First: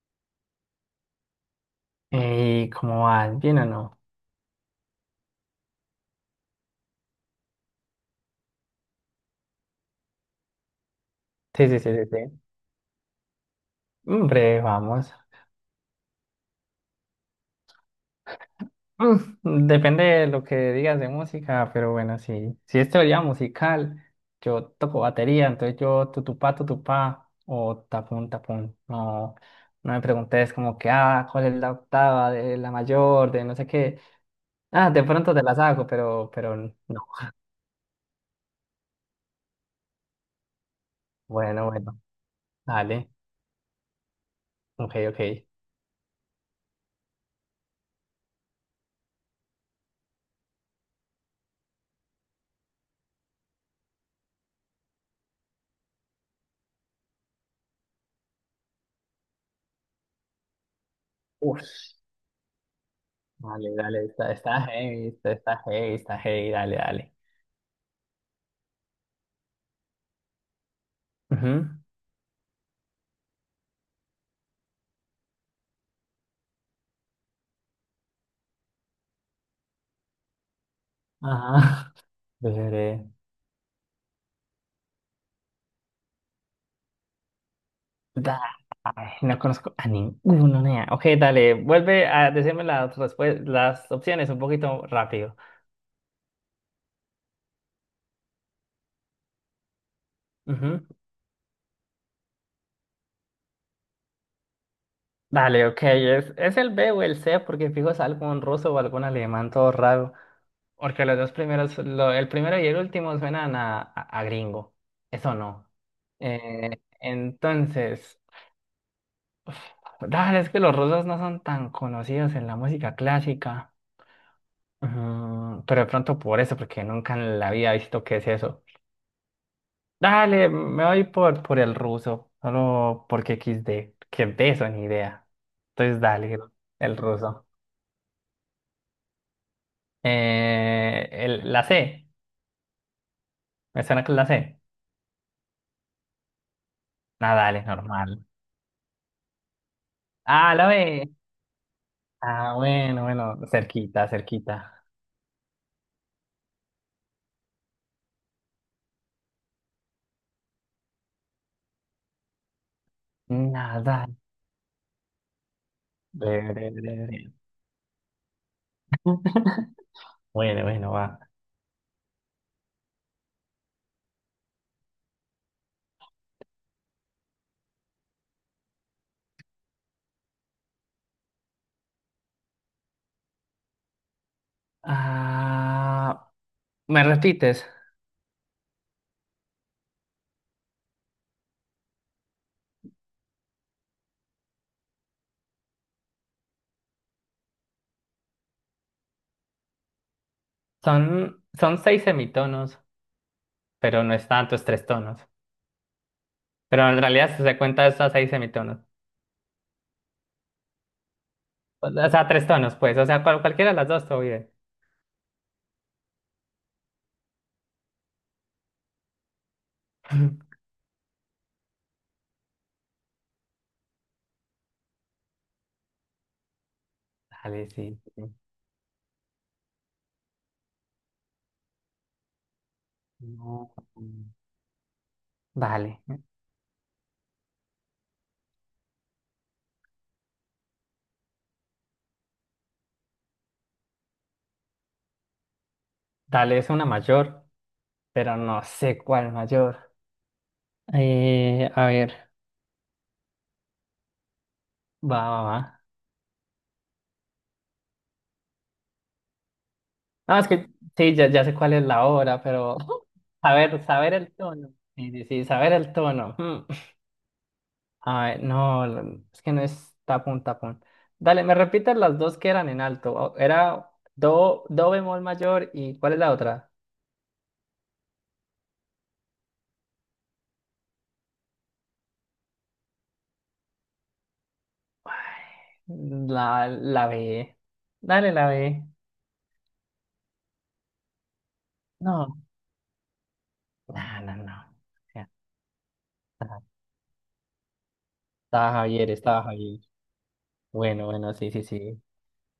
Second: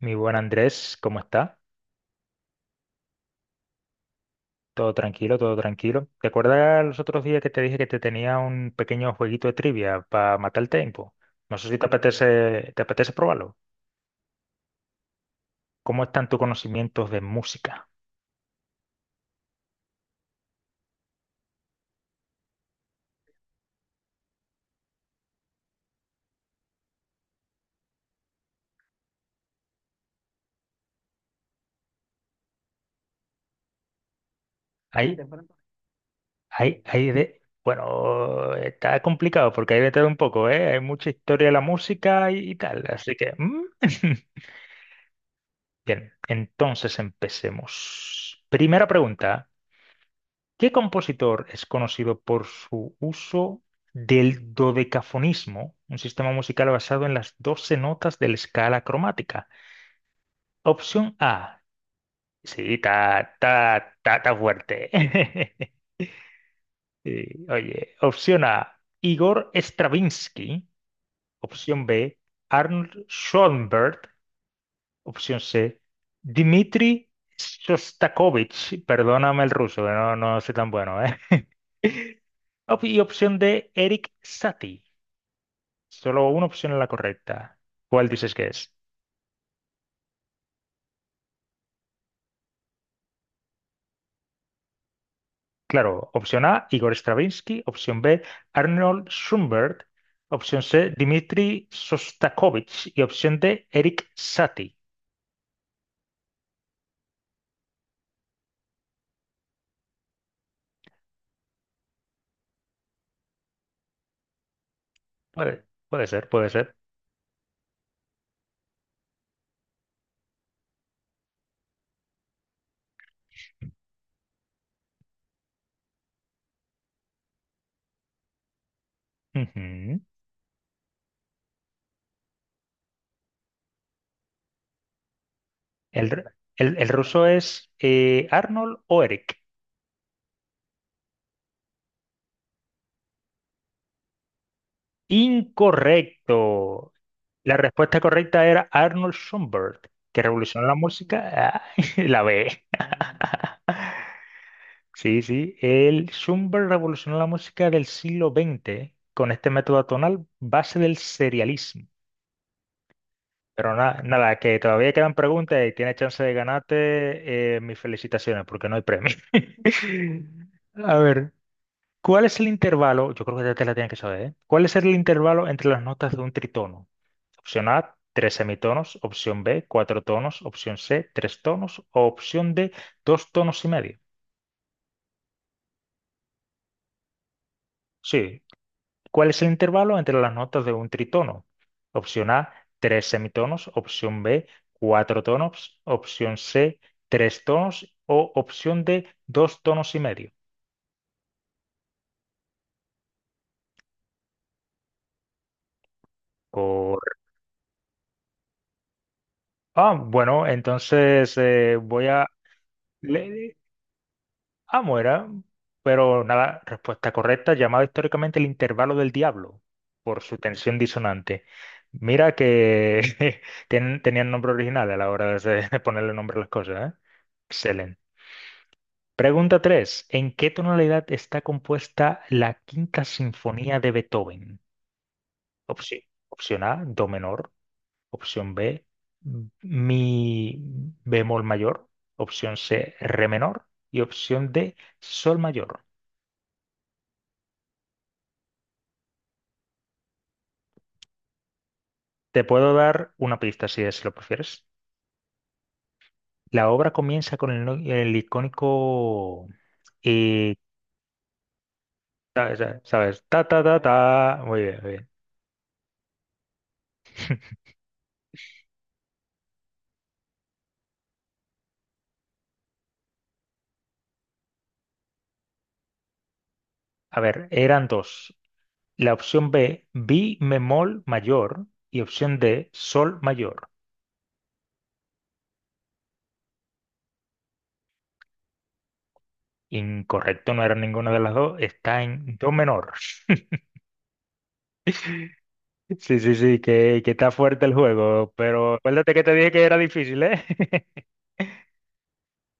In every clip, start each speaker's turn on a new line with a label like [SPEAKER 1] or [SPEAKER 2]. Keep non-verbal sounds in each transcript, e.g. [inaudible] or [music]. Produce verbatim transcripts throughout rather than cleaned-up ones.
[SPEAKER 1] Mi buen Andrés, ¿cómo está?
[SPEAKER 2] Eh, ¿cómo vas? ¿Bien o no?
[SPEAKER 1] Todo tranquilo, todo tranquilo. ¿Te acuerdas los otros días que te dije que te tenía un pequeño jueguito de trivia para matar el tiempo? No sé
[SPEAKER 2] Sí,
[SPEAKER 1] si
[SPEAKER 2] sí,
[SPEAKER 1] te
[SPEAKER 2] sí, sí, sí.
[SPEAKER 1] apetece, te apetece probarlo.
[SPEAKER 2] Hombre, vamos.
[SPEAKER 1] ¿Cómo están tus conocimientos de música?
[SPEAKER 2] Mm, depende de lo que digas de música, pero bueno, sí. Si es teoría musical, yo toco batería, entonces yo tutupá, tutupá o tapón, tapón. No, no me preguntes como que, ah, ¿cuál es la octava de la mayor, de no sé qué? Ah,
[SPEAKER 1] Sí.
[SPEAKER 2] de
[SPEAKER 1] Ahí,
[SPEAKER 2] pronto te las hago, pero, pero no.
[SPEAKER 1] ahí, ahí de... Bueno, está complicado porque hay de todo un poco, ¿eh? Hay mucha historia de la
[SPEAKER 2] Bueno, bueno,
[SPEAKER 1] música y, y tal,
[SPEAKER 2] dale.
[SPEAKER 1] así que mm. [laughs]
[SPEAKER 2] Ok, ok.
[SPEAKER 1] Bien, entonces empecemos. Primera pregunta. ¿Qué compositor es conocido por su uso del dodecafonismo, un sistema musical basado en las doce notas de la escala cromática? Opción A.
[SPEAKER 2] Uf,
[SPEAKER 1] Sí, ta,
[SPEAKER 2] dale,
[SPEAKER 1] ta,
[SPEAKER 2] dale,
[SPEAKER 1] ta,
[SPEAKER 2] está,
[SPEAKER 1] ta
[SPEAKER 2] está
[SPEAKER 1] fuerte.
[SPEAKER 2] heavy, está, está
[SPEAKER 1] [laughs]
[SPEAKER 2] heavy, está heavy, dale, dale.
[SPEAKER 1] Sí, oye, opción A, Igor Stravinsky.
[SPEAKER 2] Ujú.
[SPEAKER 1] Opción B, Arnold Schoenberg. Opción C, Dmitri Shostakovich. Perdóname el ruso, no, no soy tan bueno, ¿eh?
[SPEAKER 2] Ajá.
[SPEAKER 1] [laughs]
[SPEAKER 2] [laughs]
[SPEAKER 1] Op- Y
[SPEAKER 2] Veré.
[SPEAKER 1] opción D, Eric Satie. Solo una opción es la correcta. ¿Cuál dices
[SPEAKER 2] Da-
[SPEAKER 1] que es?
[SPEAKER 2] Ay, no conozco a ninguno, nea. Ok, dale, vuelve a decirme las, respue- las opciones un poquito rápido.
[SPEAKER 1] Claro, opción A, Igor Stravinsky. Opción B, Arnold Schoenberg. Opción
[SPEAKER 2] Ujú.
[SPEAKER 1] C, Dmitri Sostakovich. Y opción D, Eric Satie.
[SPEAKER 2] Dale, ok, es, es el B o el C, porque fijo es algún ruso o algún alemán todo raro. Porque los dos primeros, lo- el primero y el último suenan a, a, a gringo. Eso
[SPEAKER 1] Puede,
[SPEAKER 2] no.
[SPEAKER 1] puede ser, puede ser.
[SPEAKER 2] Eh, entonces, uf, dale, es que los rusos no son tan conocidos en la música clásica. Ujú. Pero de pronto por eso, porque nunca en la vida he visto qué es eso.
[SPEAKER 1] Ujú.
[SPEAKER 2] Dale, me voy por, por el ruso, solo porque equis de, que de eso ni idea. Entonces
[SPEAKER 1] El, r-
[SPEAKER 2] dale,
[SPEAKER 1] el- el
[SPEAKER 2] el
[SPEAKER 1] ruso
[SPEAKER 2] ruso.
[SPEAKER 1] es eh, Arnold o Eric.
[SPEAKER 2] Eh, el- la C, me suena que es la C.
[SPEAKER 1] Incorrecto.
[SPEAKER 2] Nada,
[SPEAKER 1] La
[SPEAKER 2] dale,
[SPEAKER 1] respuesta
[SPEAKER 2] normal.
[SPEAKER 1] correcta era Arnold Schoenberg, que
[SPEAKER 2] Ah,
[SPEAKER 1] revolucionó
[SPEAKER 2] la
[SPEAKER 1] la
[SPEAKER 2] B.
[SPEAKER 1] música. Ah, [laughs] la B.
[SPEAKER 2] Ah, bueno, bueno, cerquita, cerquita.
[SPEAKER 1] Sí, sí. El Schubert revolucionó la música del siglo veinte con este método atonal base del serialismo. Pero na-
[SPEAKER 2] Nada.
[SPEAKER 1] nada,
[SPEAKER 2] [laughs]
[SPEAKER 1] que todavía quedan preguntas y tienes chance de
[SPEAKER 2] Bre, bre, bre, bre.
[SPEAKER 1] ganarte eh, mis felicitaciones porque no hay premio. [laughs]
[SPEAKER 2] Bueno, bueno,
[SPEAKER 1] A
[SPEAKER 2] va.
[SPEAKER 1] ver, ¿cuál es el intervalo? Yo creo que ya te la tienen que saber, ¿eh? ¿Cuál es el intervalo entre las notas de un tritono? Opción A, tres semitonos. Opción B, cuatro tonos. Opción C, tres tonos. O opción D, dos tonos y medio.
[SPEAKER 2] Ah, ¿me repites?
[SPEAKER 1] Sí, ¿cuál es el intervalo entre las notas de un tritono? Opción A, tres semitonos. Opción B, cuatro tonos. Opción C, tres tonos. O opción D, dos tonos y medio.
[SPEAKER 2] Son, son seis semitonos, pero no es tanto, es tres tonos. Pero en
[SPEAKER 1] Correcto.
[SPEAKER 2] realidad, si se cuenta, es a seis semitonos.
[SPEAKER 1] Ah, bueno, entonces eh,
[SPEAKER 2] O
[SPEAKER 1] voy
[SPEAKER 2] o
[SPEAKER 1] a...
[SPEAKER 2] sea, tres tonos, pues. O sea,
[SPEAKER 1] le-
[SPEAKER 2] cual-
[SPEAKER 1] le-
[SPEAKER 2] cualquiera de las dos, todo bien.
[SPEAKER 1] Ah, muera. Pero nada, respuesta correcta, llamado históricamente el intervalo del diablo por su
[SPEAKER 2] [laughs]
[SPEAKER 1] tensión disonante. Mira que [laughs] ten- tenían nombre original a la hora de de ponerle nombre a las cosas, ¿eh?
[SPEAKER 2] Dale,
[SPEAKER 1] Excelente.
[SPEAKER 2] sí, sí.
[SPEAKER 1] Pregunta tres: ¿en qué tonalidad está compuesta la Quinta
[SPEAKER 2] No.
[SPEAKER 1] Sinfonía de Beethoven? Opción,
[SPEAKER 2] Dale.
[SPEAKER 1] opción A, do menor. Opción B, mi bemol mayor. Opción C, re menor. Y opción D, sol mayor.
[SPEAKER 2] Dale, es una mayor, pero no sé cuál mayor. Eh, a ver,
[SPEAKER 1] Te puedo dar una pista si es- si lo prefieres.
[SPEAKER 2] va, va, va.
[SPEAKER 1] La obra comienza con el, no- el icónico...
[SPEAKER 2] No, es
[SPEAKER 1] eh,
[SPEAKER 2] que sí, ya, ya sé cuál es la hora,
[SPEAKER 1] ta-
[SPEAKER 2] pero
[SPEAKER 1] ta-
[SPEAKER 2] [laughs]
[SPEAKER 1] ¿sabes? Ta, ta, ta,
[SPEAKER 2] saber, saber el
[SPEAKER 1] ta. Muy
[SPEAKER 2] tono.
[SPEAKER 1] bien, muy bien.
[SPEAKER 2] Sí, sí, sí, saber el tono. Mm.
[SPEAKER 1] [laughs]
[SPEAKER 2] Ay, no, l- es que no es tapón, tapón. Dale, me repitas las dos que eran en alto. O- Era do, do bemol mayor y ¿cuál es la otra?
[SPEAKER 1] A ver, eran dos. La opción B, mi bemol mayor, y opción D, sol mayor.
[SPEAKER 2] Ay, La, la B. Dale, la B.
[SPEAKER 1] Incorrecto, no era ninguna de las dos, está en
[SPEAKER 2] No,
[SPEAKER 1] do menor. [laughs]
[SPEAKER 2] no, no, no. O sea,
[SPEAKER 1] Sí, sí, sí,
[SPEAKER 2] está-
[SPEAKER 1] que, que está fuerte el juego,
[SPEAKER 2] Estaba
[SPEAKER 1] pero
[SPEAKER 2] Javier,
[SPEAKER 1] acuérdate que te
[SPEAKER 2] estaba
[SPEAKER 1] dije que era
[SPEAKER 2] Javier.
[SPEAKER 1] difícil, ¿eh? [laughs]
[SPEAKER 2] Bueno, bueno, sí, sí, sí.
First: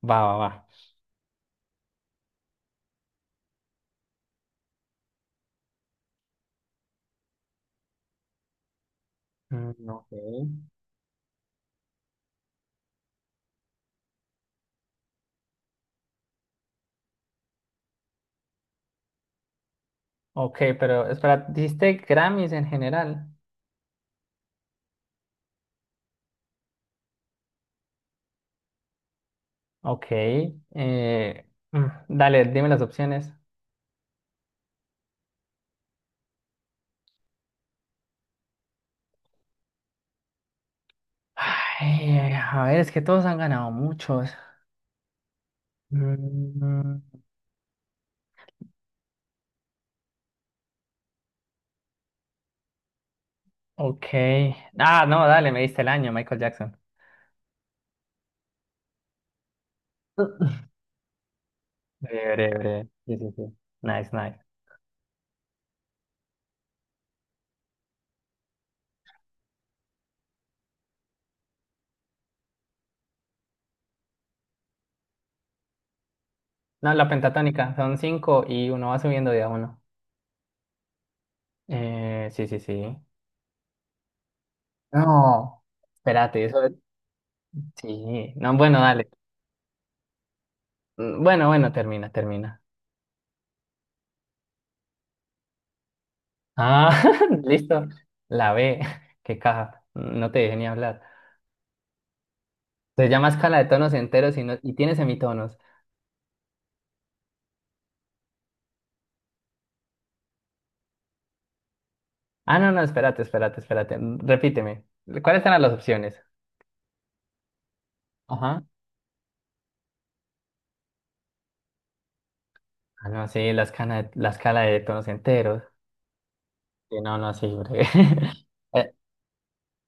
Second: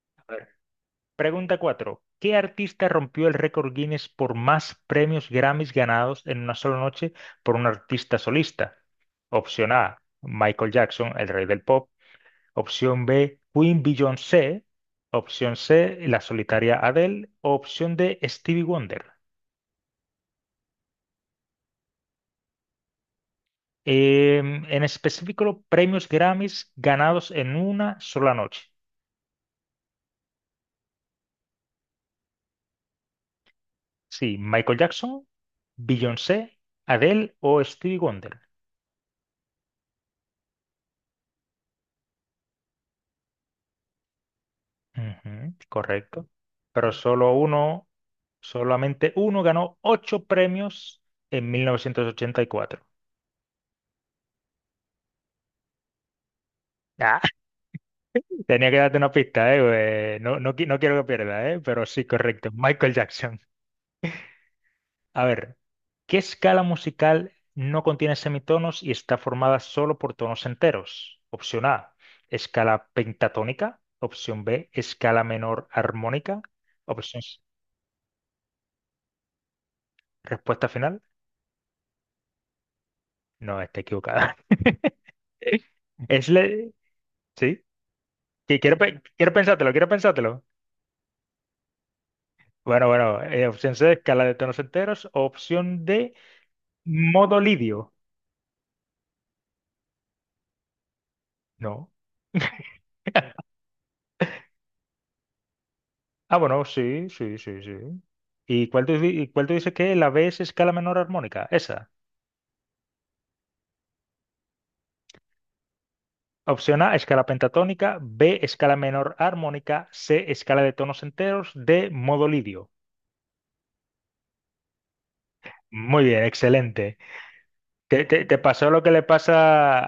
[SPEAKER 2] Va,
[SPEAKER 1] A
[SPEAKER 2] va,
[SPEAKER 1] ver,
[SPEAKER 2] va.
[SPEAKER 1] pregunta cuatro. ¿Qué artista rompió el récord Guinness por más premios Grammys ganados en una sola noche por un artista solista? Opción
[SPEAKER 2] Mm,
[SPEAKER 1] A,
[SPEAKER 2] ok.
[SPEAKER 1] Michael Jackson, el rey del pop. Opción B, Queen Beyoncé. Opción C, la solitaria Adele. Opción D, Stevie Wonder.
[SPEAKER 2] Ok, pero espera, ¿diste Grammys en general?
[SPEAKER 1] Em, en específico, los premios Grammys ganados en una sola noche.
[SPEAKER 2] Ok. eh, mm, dale, dime las opciones.
[SPEAKER 1] Sí, Michael Jackson, Beyoncé, Adele o Stevie Wonder.
[SPEAKER 2] Ay, a ver, es que todos han ganado muchos.
[SPEAKER 1] Ujú, correcto. Pero
[SPEAKER 2] Mm,
[SPEAKER 1] solo uno, solamente uno ganó ocho premios en mil novecientos ochenta y cuatro.
[SPEAKER 2] ok. Ah, no, dale, me diste el año, Michael Jackson.
[SPEAKER 1] Tenía que darte una pista, ¿eh? Eh, No, no, qui-
[SPEAKER 2] Breve,
[SPEAKER 1] no quiero que pierda, ¿eh? Pero sí, correcto.
[SPEAKER 2] breve, breve.
[SPEAKER 1] Michael
[SPEAKER 2] Sí, sí,
[SPEAKER 1] Jackson.
[SPEAKER 2] sí. Nice, nice.
[SPEAKER 1] A ver, ¿qué escala musical no contiene semitonos y está formada solo por tonos enteros? Opción A, escala pentatónica. Opción B, escala menor armónica.
[SPEAKER 2] No, la
[SPEAKER 1] Opción C,
[SPEAKER 2] pentatónica, son cinco y uno va subiendo de a uno.
[SPEAKER 1] respuesta final.
[SPEAKER 2] Eh, sí, sí, sí.
[SPEAKER 1] No, está equivocada. [laughs]
[SPEAKER 2] No,
[SPEAKER 1] Es
[SPEAKER 2] espérate, eso.
[SPEAKER 1] le... ¿Sí?
[SPEAKER 2] Sí, no,
[SPEAKER 1] Que Quiero,
[SPEAKER 2] bueno,
[SPEAKER 1] pe-
[SPEAKER 2] dale.
[SPEAKER 1] quiero pensártelo, quiero pensártelo.
[SPEAKER 2] Mm, Bueno, bueno, termina, termina.
[SPEAKER 1] Bueno, bueno, eh, opción C, escala de tonos enteros. Opción D,
[SPEAKER 2] Ah,
[SPEAKER 1] modo
[SPEAKER 2] [laughs] listo.
[SPEAKER 1] lidio.
[SPEAKER 2] La B, [laughs] qué caja. No te dejé ni hablar.
[SPEAKER 1] No.
[SPEAKER 2] Se llama escala de tonos enteros y, no- y tiene semitonos.
[SPEAKER 1] Ah, bueno, sí, sí, sí, sí. ¿Y cuál tú, di- y cuál tú dices que la B es escala menor armónica? Esa.
[SPEAKER 2] Ah, no, no, espérate, espérate, espérate. mm, Repíteme. ¿Cuáles eran las opciones?
[SPEAKER 1] Opción A, escala pentatónica. B,
[SPEAKER 2] Ajá.
[SPEAKER 1] escala menor armónica. C, escala de tonos enteros. D, modo lidio.
[SPEAKER 2] Ah, no, sí, la escala la escala de tonos enteros.
[SPEAKER 1] Muy bien, excelente.
[SPEAKER 2] Sí, no, no, sí, breve.
[SPEAKER 1] ¿Te, te- te
[SPEAKER 2] [laughs]
[SPEAKER 1] pasó lo que
[SPEAKER 2] Eh,
[SPEAKER 1] le pasa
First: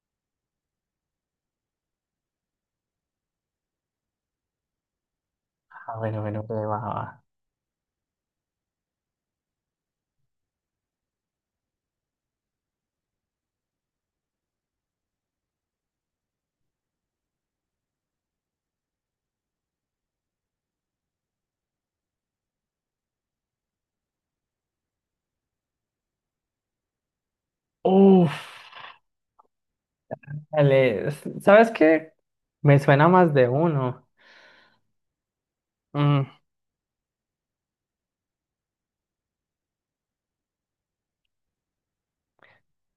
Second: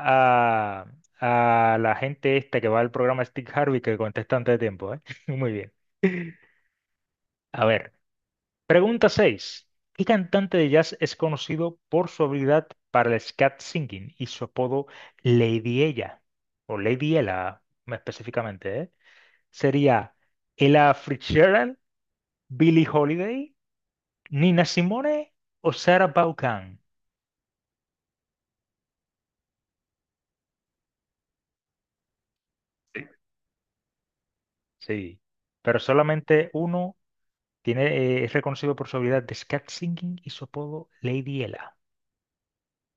[SPEAKER 1] a, a la gente esta que va al programa Stick Harvey, que contesta antes de tiempo, ¿eh? [laughs] Muy bien.
[SPEAKER 2] ah, bueno, bueno, breve, va, va.
[SPEAKER 1] A ver. Pregunta seis: ¿qué cantante de jazz es conocido por su habilidad para el scat singing y su apodo Lady Ella? O Lady Ella, más específicamente, ¿eh? ¿Sería Ella Fitzgerald, Billie Holiday, Nina Simone o Sarah Vaughan?
[SPEAKER 2] Uf, dale. s- ¿Sabes qué? Me suena más de uno.
[SPEAKER 1] Sí, pero
[SPEAKER 2] Mm,
[SPEAKER 1] solamente uno tiene, eh, es reconocido por su habilidad de scat singing y su apodo Lady Ella.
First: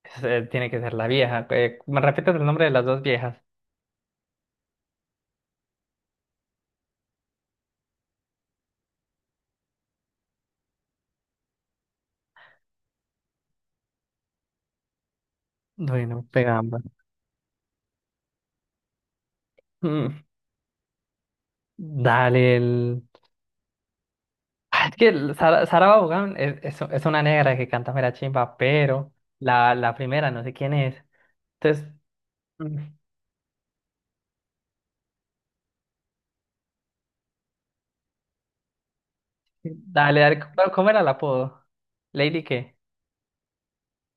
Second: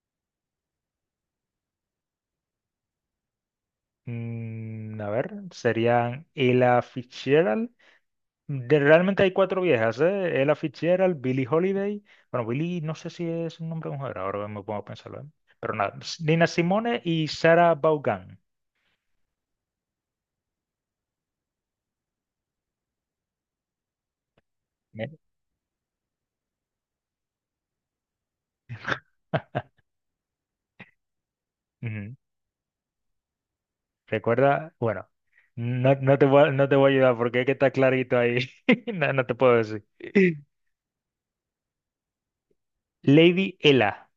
[SPEAKER 2] es, eh, tiene que ser la vieja. Eh, ¿me repites el nombre de las dos viejas?
[SPEAKER 1] Mm, a ver, ¿serían Ella Fitzgerald? De- realmente hay cuatro viejas, ¿eh? Ella Fitzgerald, Billie Holiday. Bueno, Billie no sé si es un nombre de mujer, ahora me pongo a pensarlo, ¿eh? Pero nada, S-
[SPEAKER 2] Bueno,
[SPEAKER 1] Nina
[SPEAKER 2] pegamba.
[SPEAKER 1] Simone y Sarah Vaughan.
[SPEAKER 2] Mm, dale. Ah, es
[SPEAKER 1] Me-
[SPEAKER 2] que Sara, Sara Vaughan es, es, es una negra que canta mera chimba, pero
[SPEAKER 1] [laughs]
[SPEAKER 2] la, la primera no sé quién es. Entonces,
[SPEAKER 1] Ujú.
[SPEAKER 2] mm,
[SPEAKER 1] Recuerda, bueno, no, no te voy a, no te voy a ayudar porque es que está clarito ahí. [laughs] No, no te puedo decir.
[SPEAKER 2] dale, dale,
[SPEAKER 1] [laughs]
[SPEAKER 2] ¿cómo ¿cómo era el apodo? ¿Lady qué?
[SPEAKER 1] Lady Ella.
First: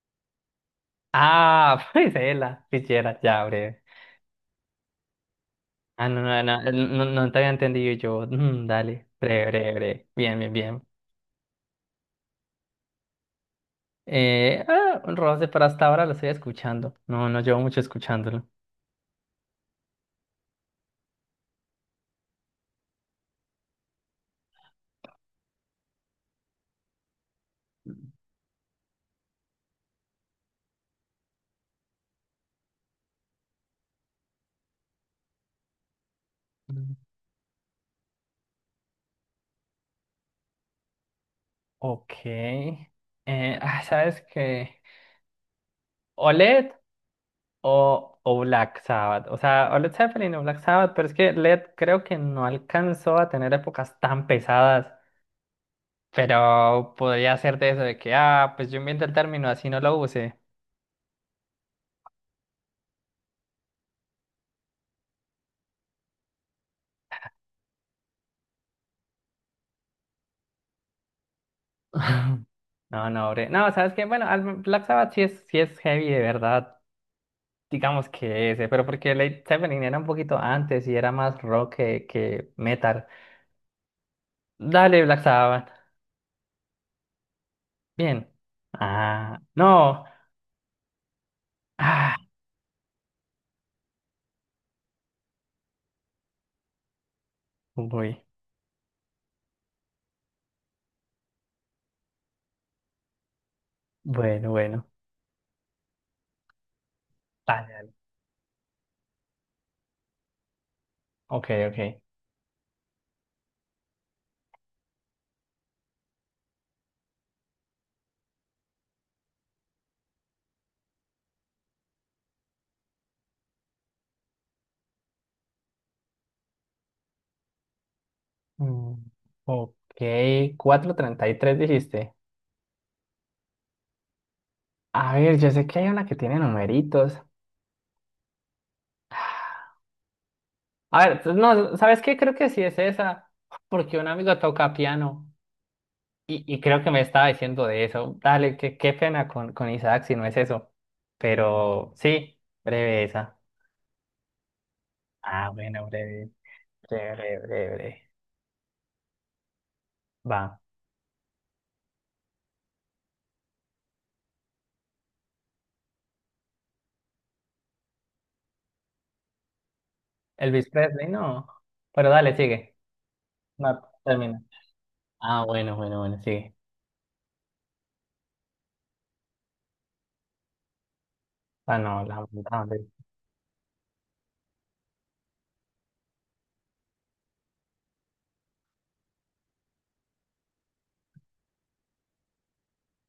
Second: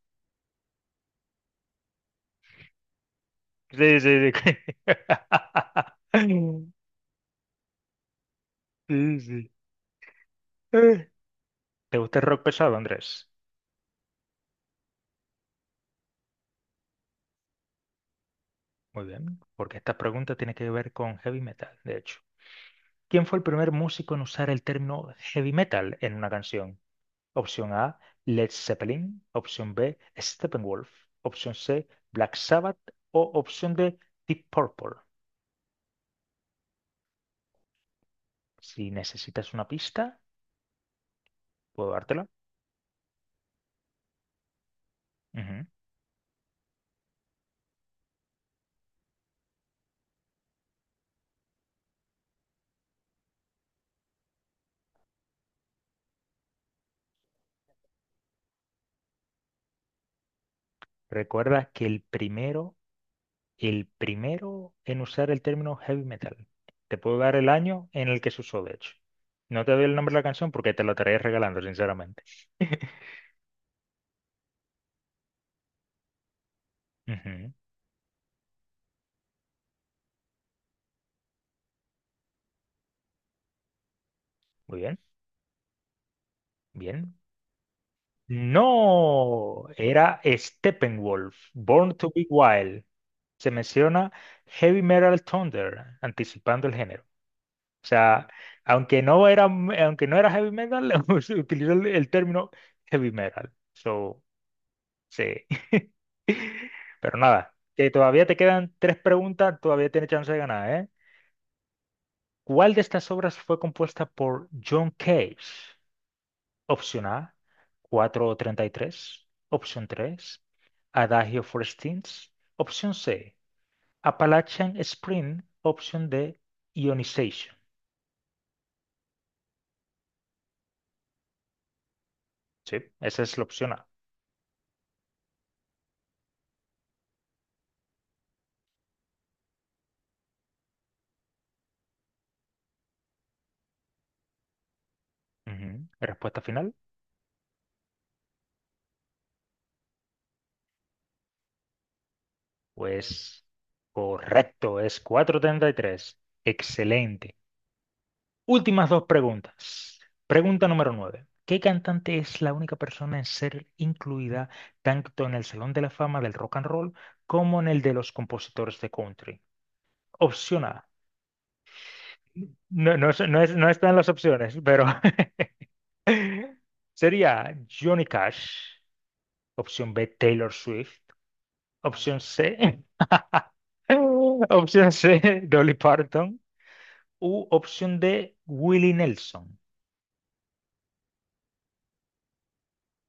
[SPEAKER 2] Ah, [laughs] pues ella, Fitzgerald, ya, breve.
[SPEAKER 1] Sí, sí, sí.
[SPEAKER 2] Ah, no, no, no,
[SPEAKER 1] [laughs]
[SPEAKER 2] no, no te había entendido yo. Mm, dale,
[SPEAKER 1] Sí,
[SPEAKER 2] breve,
[SPEAKER 1] sí.
[SPEAKER 2] breve, breve. Bien, bien, bien.
[SPEAKER 1] Eh. ¿Te gusta el rock pesado, Andrés?
[SPEAKER 2] Eh, ah, un roce, pero hasta ahora lo estoy escuchando. No, no llevo mucho escuchándolo.
[SPEAKER 1] Muy bien, porque esta pregunta tiene que ver con heavy metal, de hecho. ¿Quién fue el primer músico en usar el término heavy metal en una canción? Opción A, Led Zeppelin. Opción B, Steppenwolf. Opción C, Black Sabbath. O opción D, Deep Purple.
[SPEAKER 2] Mm.
[SPEAKER 1] Si necesitas una pista, puedo
[SPEAKER 2] Ok.
[SPEAKER 1] dártela.
[SPEAKER 2] Eh, ah, ¿sabes qué?
[SPEAKER 1] Ujú.
[SPEAKER 2] o led O, o Black Sabbath. O sea, o Led Zeppelin o Black Sabbath, pero es que Led creo que no alcanzó a tener épocas tan pesadas, pero podría ser de eso, de que, ah, pues yo invento el término, así no lo use.
[SPEAKER 1] Recuerda que el primero, el primero en usar el término heavy metal. Te puedo dar el año en el que se usó, de hecho. No te doy el nombre de la canción porque te la estaré regalando, sinceramente.
[SPEAKER 2] [laughs]
[SPEAKER 1] [laughs]
[SPEAKER 2] No, no, bre. No, ¿sabes que? Bueno, al- Black Sabbath sí es, sí es heavy de verdad,
[SPEAKER 1] Ujú.
[SPEAKER 2] digamos que ese, pero porque Led Zeppelin era un poquito antes y era más rock que, que metal.
[SPEAKER 1] Muy bien,
[SPEAKER 2] Dale, Black Sabbath.
[SPEAKER 1] bien.
[SPEAKER 2] Bien. Ah,
[SPEAKER 1] No,
[SPEAKER 2] no.
[SPEAKER 1] era Steppenwolf, Born to
[SPEAKER 2] Ah,
[SPEAKER 1] Be Wild. Se menciona Heavy Metal Thunder, anticipando el género. O
[SPEAKER 2] uy.
[SPEAKER 1] sea, aunque no era, aunque no era heavy metal, [laughs] se utilizó el, el término heavy metal. So,
[SPEAKER 2] Bueno, bueno.
[SPEAKER 1] sí. [laughs] Pero nada,
[SPEAKER 2] Dale,
[SPEAKER 1] que
[SPEAKER 2] dale.
[SPEAKER 1] todavía te quedan tres preguntas, todavía tienes chance de ganar, ¿eh?
[SPEAKER 2] Ok, ok.
[SPEAKER 1] ¿Cuál de estas obras fue compuesta por John Cage? Opción A, cuatrocientos treinta y tres. Opción tres. Adagio Forestines. Opción C, Appalachian Spring. Opción D, Ionization.
[SPEAKER 2] Mm, ok, cuatrocientos treinta y tres dijiste.
[SPEAKER 1] Sí, esa es la opción A.
[SPEAKER 2] A ver, yo sé que hay una que tiene numeritos. A ver, pues, no, ¿sabes qué? Creo que sí es esa, porque un amigo toca piano
[SPEAKER 1] Ujú. Respuesta
[SPEAKER 2] y, y
[SPEAKER 1] final.
[SPEAKER 2] creo que me estaba diciendo de eso. Dale, qué, qué pena con, con Isaac si no es eso. Pero sí, breve esa.
[SPEAKER 1] Pues correcto, es
[SPEAKER 2] Ah, bueno,
[SPEAKER 1] cuatro treinta y tres.
[SPEAKER 2] breve,
[SPEAKER 1] Excelente.
[SPEAKER 2] breve, breve, breve, breve.
[SPEAKER 1] Últimas dos preguntas.
[SPEAKER 2] Va.
[SPEAKER 1] Pregunta número nueve. ¿Qué cantante es la única persona en ser incluida tanto en el Salón de la Fama del Rock and Roll como en el de los compositores de country? Opción
[SPEAKER 2] Elvis
[SPEAKER 1] A.
[SPEAKER 2] Presley, no. Pero dale, sigue.
[SPEAKER 1] No, no, es- no, es- no
[SPEAKER 2] No,
[SPEAKER 1] están las
[SPEAKER 2] termina.
[SPEAKER 1] opciones, pero [laughs]
[SPEAKER 2] Ah, bueno, bueno, bueno, sigue.
[SPEAKER 1] sería Johnny Cash. Opción B, Taylor Swift.
[SPEAKER 2] Ah, no,
[SPEAKER 1] Opción
[SPEAKER 2] la,
[SPEAKER 1] C,
[SPEAKER 2] la-
[SPEAKER 1] [laughs] opción C, Dolly Parton. U opción D, Willie Nelson.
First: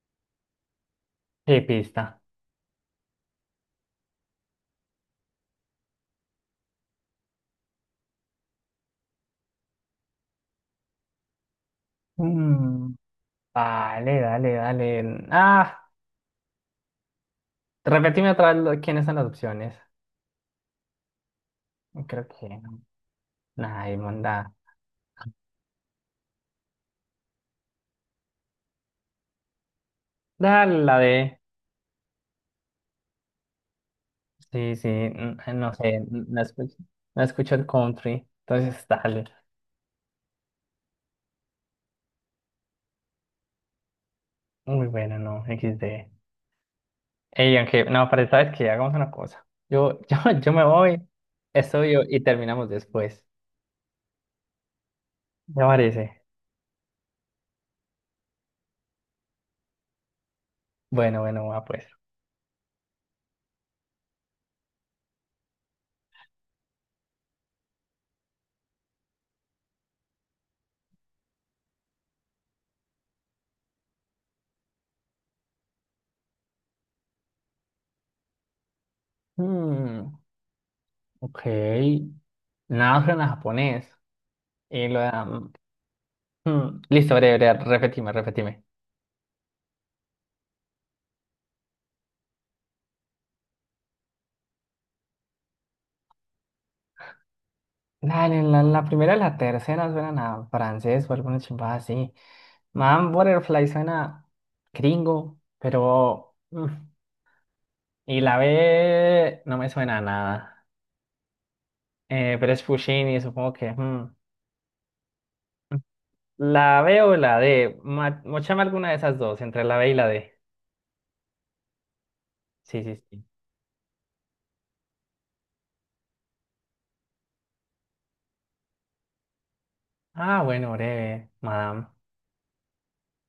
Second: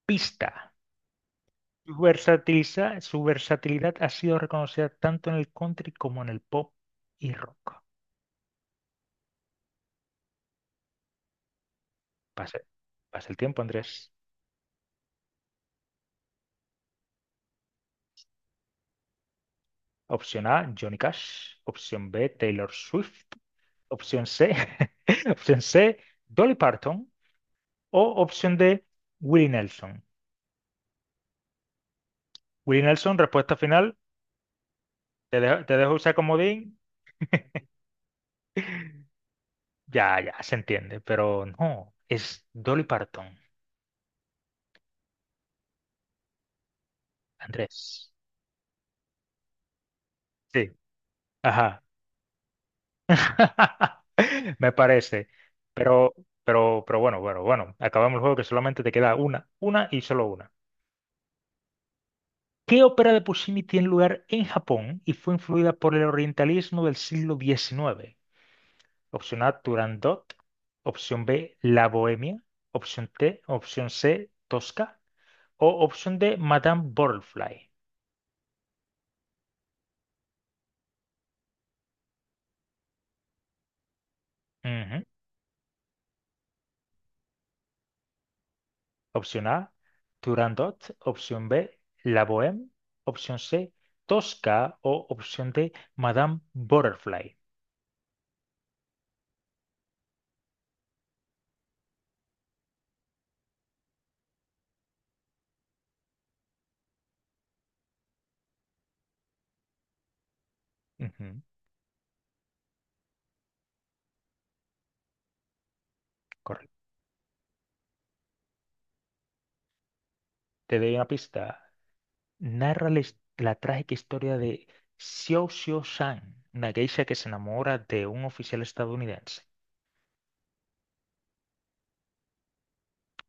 [SPEAKER 1] Pista.
[SPEAKER 2] Sí,
[SPEAKER 1] Su
[SPEAKER 2] pista.
[SPEAKER 1] versatiliza- su versatilidad ha sido reconocida tanto en el country como en el pop y rock. Pasa,
[SPEAKER 2] Mm,
[SPEAKER 1] pasa el tiempo, Andrés.
[SPEAKER 2] Vale, dale, dale. Ah, repetime otra vez lo- quiénes son las opciones.
[SPEAKER 1] Opción A, Johnny Cash. Opción
[SPEAKER 2] Creo
[SPEAKER 1] B,
[SPEAKER 2] que.
[SPEAKER 1] Taylor
[SPEAKER 2] No.
[SPEAKER 1] Swift.
[SPEAKER 2] Ay,
[SPEAKER 1] Opción C,
[SPEAKER 2] manda.
[SPEAKER 1] [laughs] opción C, Dolly Parton. O opción D, Willie Nelson.
[SPEAKER 2] Dale la de.
[SPEAKER 1] Willie Nelson, respuesta final.
[SPEAKER 2] Sí, sí, n-
[SPEAKER 1] Te
[SPEAKER 2] eh,
[SPEAKER 1] dejo,
[SPEAKER 2] no
[SPEAKER 1] te
[SPEAKER 2] sé,
[SPEAKER 1] dejo
[SPEAKER 2] n-
[SPEAKER 1] usar
[SPEAKER 2] no escucho,
[SPEAKER 1] comodín.
[SPEAKER 2] no escucho el country. Entonces,
[SPEAKER 1] [laughs]
[SPEAKER 2] dale.
[SPEAKER 1] Ya, ya, se entiende, pero no, es Dolly Parton,
[SPEAKER 2] Muy bueno, no, equis de. Ey, aunque, no,
[SPEAKER 1] Andrés.
[SPEAKER 2] pero sabes que hagamos una cosa. Yo, [laughs] yo, yo me
[SPEAKER 1] Sí,
[SPEAKER 2] voy,
[SPEAKER 1] ajá.
[SPEAKER 2] estudio y terminamos después.
[SPEAKER 1] [laughs] Me parece.
[SPEAKER 2] ¿Te
[SPEAKER 1] Pero,
[SPEAKER 2] parece?
[SPEAKER 1] pero, pero bueno, bueno, bueno. Acabamos el juego, que solamente te queda una, una y solo una.
[SPEAKER 2] Bueno, bueno, va pues.
[SPEAKER 1] ¿Qué ópera de Puccini tiene lugar en Japón y fue influida por el orientalismo del siglo diecinueve? Opción A, Turandot. Opción B, La Bohemia. Opción T, opción C, Tosca. O opción D, Madame Butterfly.
[SPEAKER 2] Mm, ok. Nada suena a japonés. Y lo
[SPEAKER 1] Ujú.
[SPEAKER 2] de... mm, Listo, breve, breve, repetime, repetime.
[SPEAKER 1] Opción A, Turandot. Opción B, La Bohème. Opción C, Tosca. O opción D, Madame Butterfly.
[SPEAKER 2] La, la, la primera y la tercera suenan a francés o alguna chimpada así. Man Butterfly suena gringo, pero... mm, y la B no me suena a nada.
[SPEAKER 1] Ujú,
[SPEAKER 2] Eh, pero es Puccini, supongo que... mm. mm. La
[SPEAKER 1] correcto.
[SPEAKER 2] B o la D. Ma- Mochame alguna de esas dos, entre la B y la D.
[SPEAKER 1] Te doy una pista.
[SPEAKER 2] Sí,
[SPEAKER 1] Narra la,
[SPEAKER 2] sí,
[SPEAKER 1] his-
[SPEAKER 2] sí.
[SPEAKER 1] la trágica historia de Xiao Xiao Shan, una geisha que se enamora de un oficial estadounidense.
[SPEAKER 2] Ah, bueno, breve, madame.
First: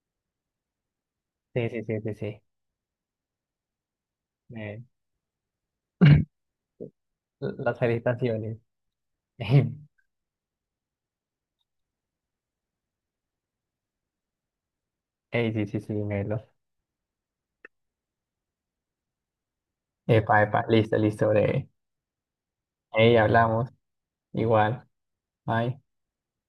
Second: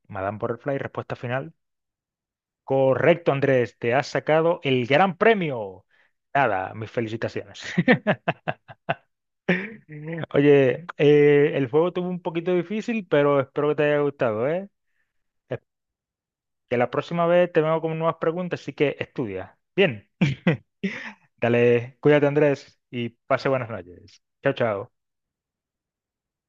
[SPEAKER 1] Madame Butterfly, respuesta final.
[SPEAKER 2] Sí, sí, sí, sí, sí.
[SPEAKER 1] Correcto, Andrés. Te has sacado
[SPEAKER 2] Eh,
[SPEAKER 1] el gran premio.
[SPEAKER 2] [laughs]
[SPEAKER 1] Nada, mis felicitaciones.
[SPEAKER 2] las
[SPEAKER 1] [laughs]
[SPEAKER 2] felicitaciones. [laughs]
[SPEAKER 1] Oye, eh, el juego estuvo un poquito difícil, pero espero que te haya gustado, ¿eh?
[SPEAKER 2] Ey,
[SPEAKER 1] Es-
[SPEAKER 2] sí, sí, sí, Melo.
[SPEAKER 1] Que la próxima vez te vengo con nuevas preguntas, así que estudia. Bien.
[SPEAKER 2] Epa,
[SPEAKER 1] [laughs]
[SPEAKER 2] epa, listo, listo, breve.
[SPEAKER 1] Dale, cuídate, Andrés, y
[SPEAKER 2] Ey,
[SPEAKER 1] pase
[SPEAKER 2] hablamos.
[SPEAKER 1] buenas noches. Chao,
[SPEAKER 2] Igual.
[SPEAKER 1] chao.
[SPEAKER 2] Bye.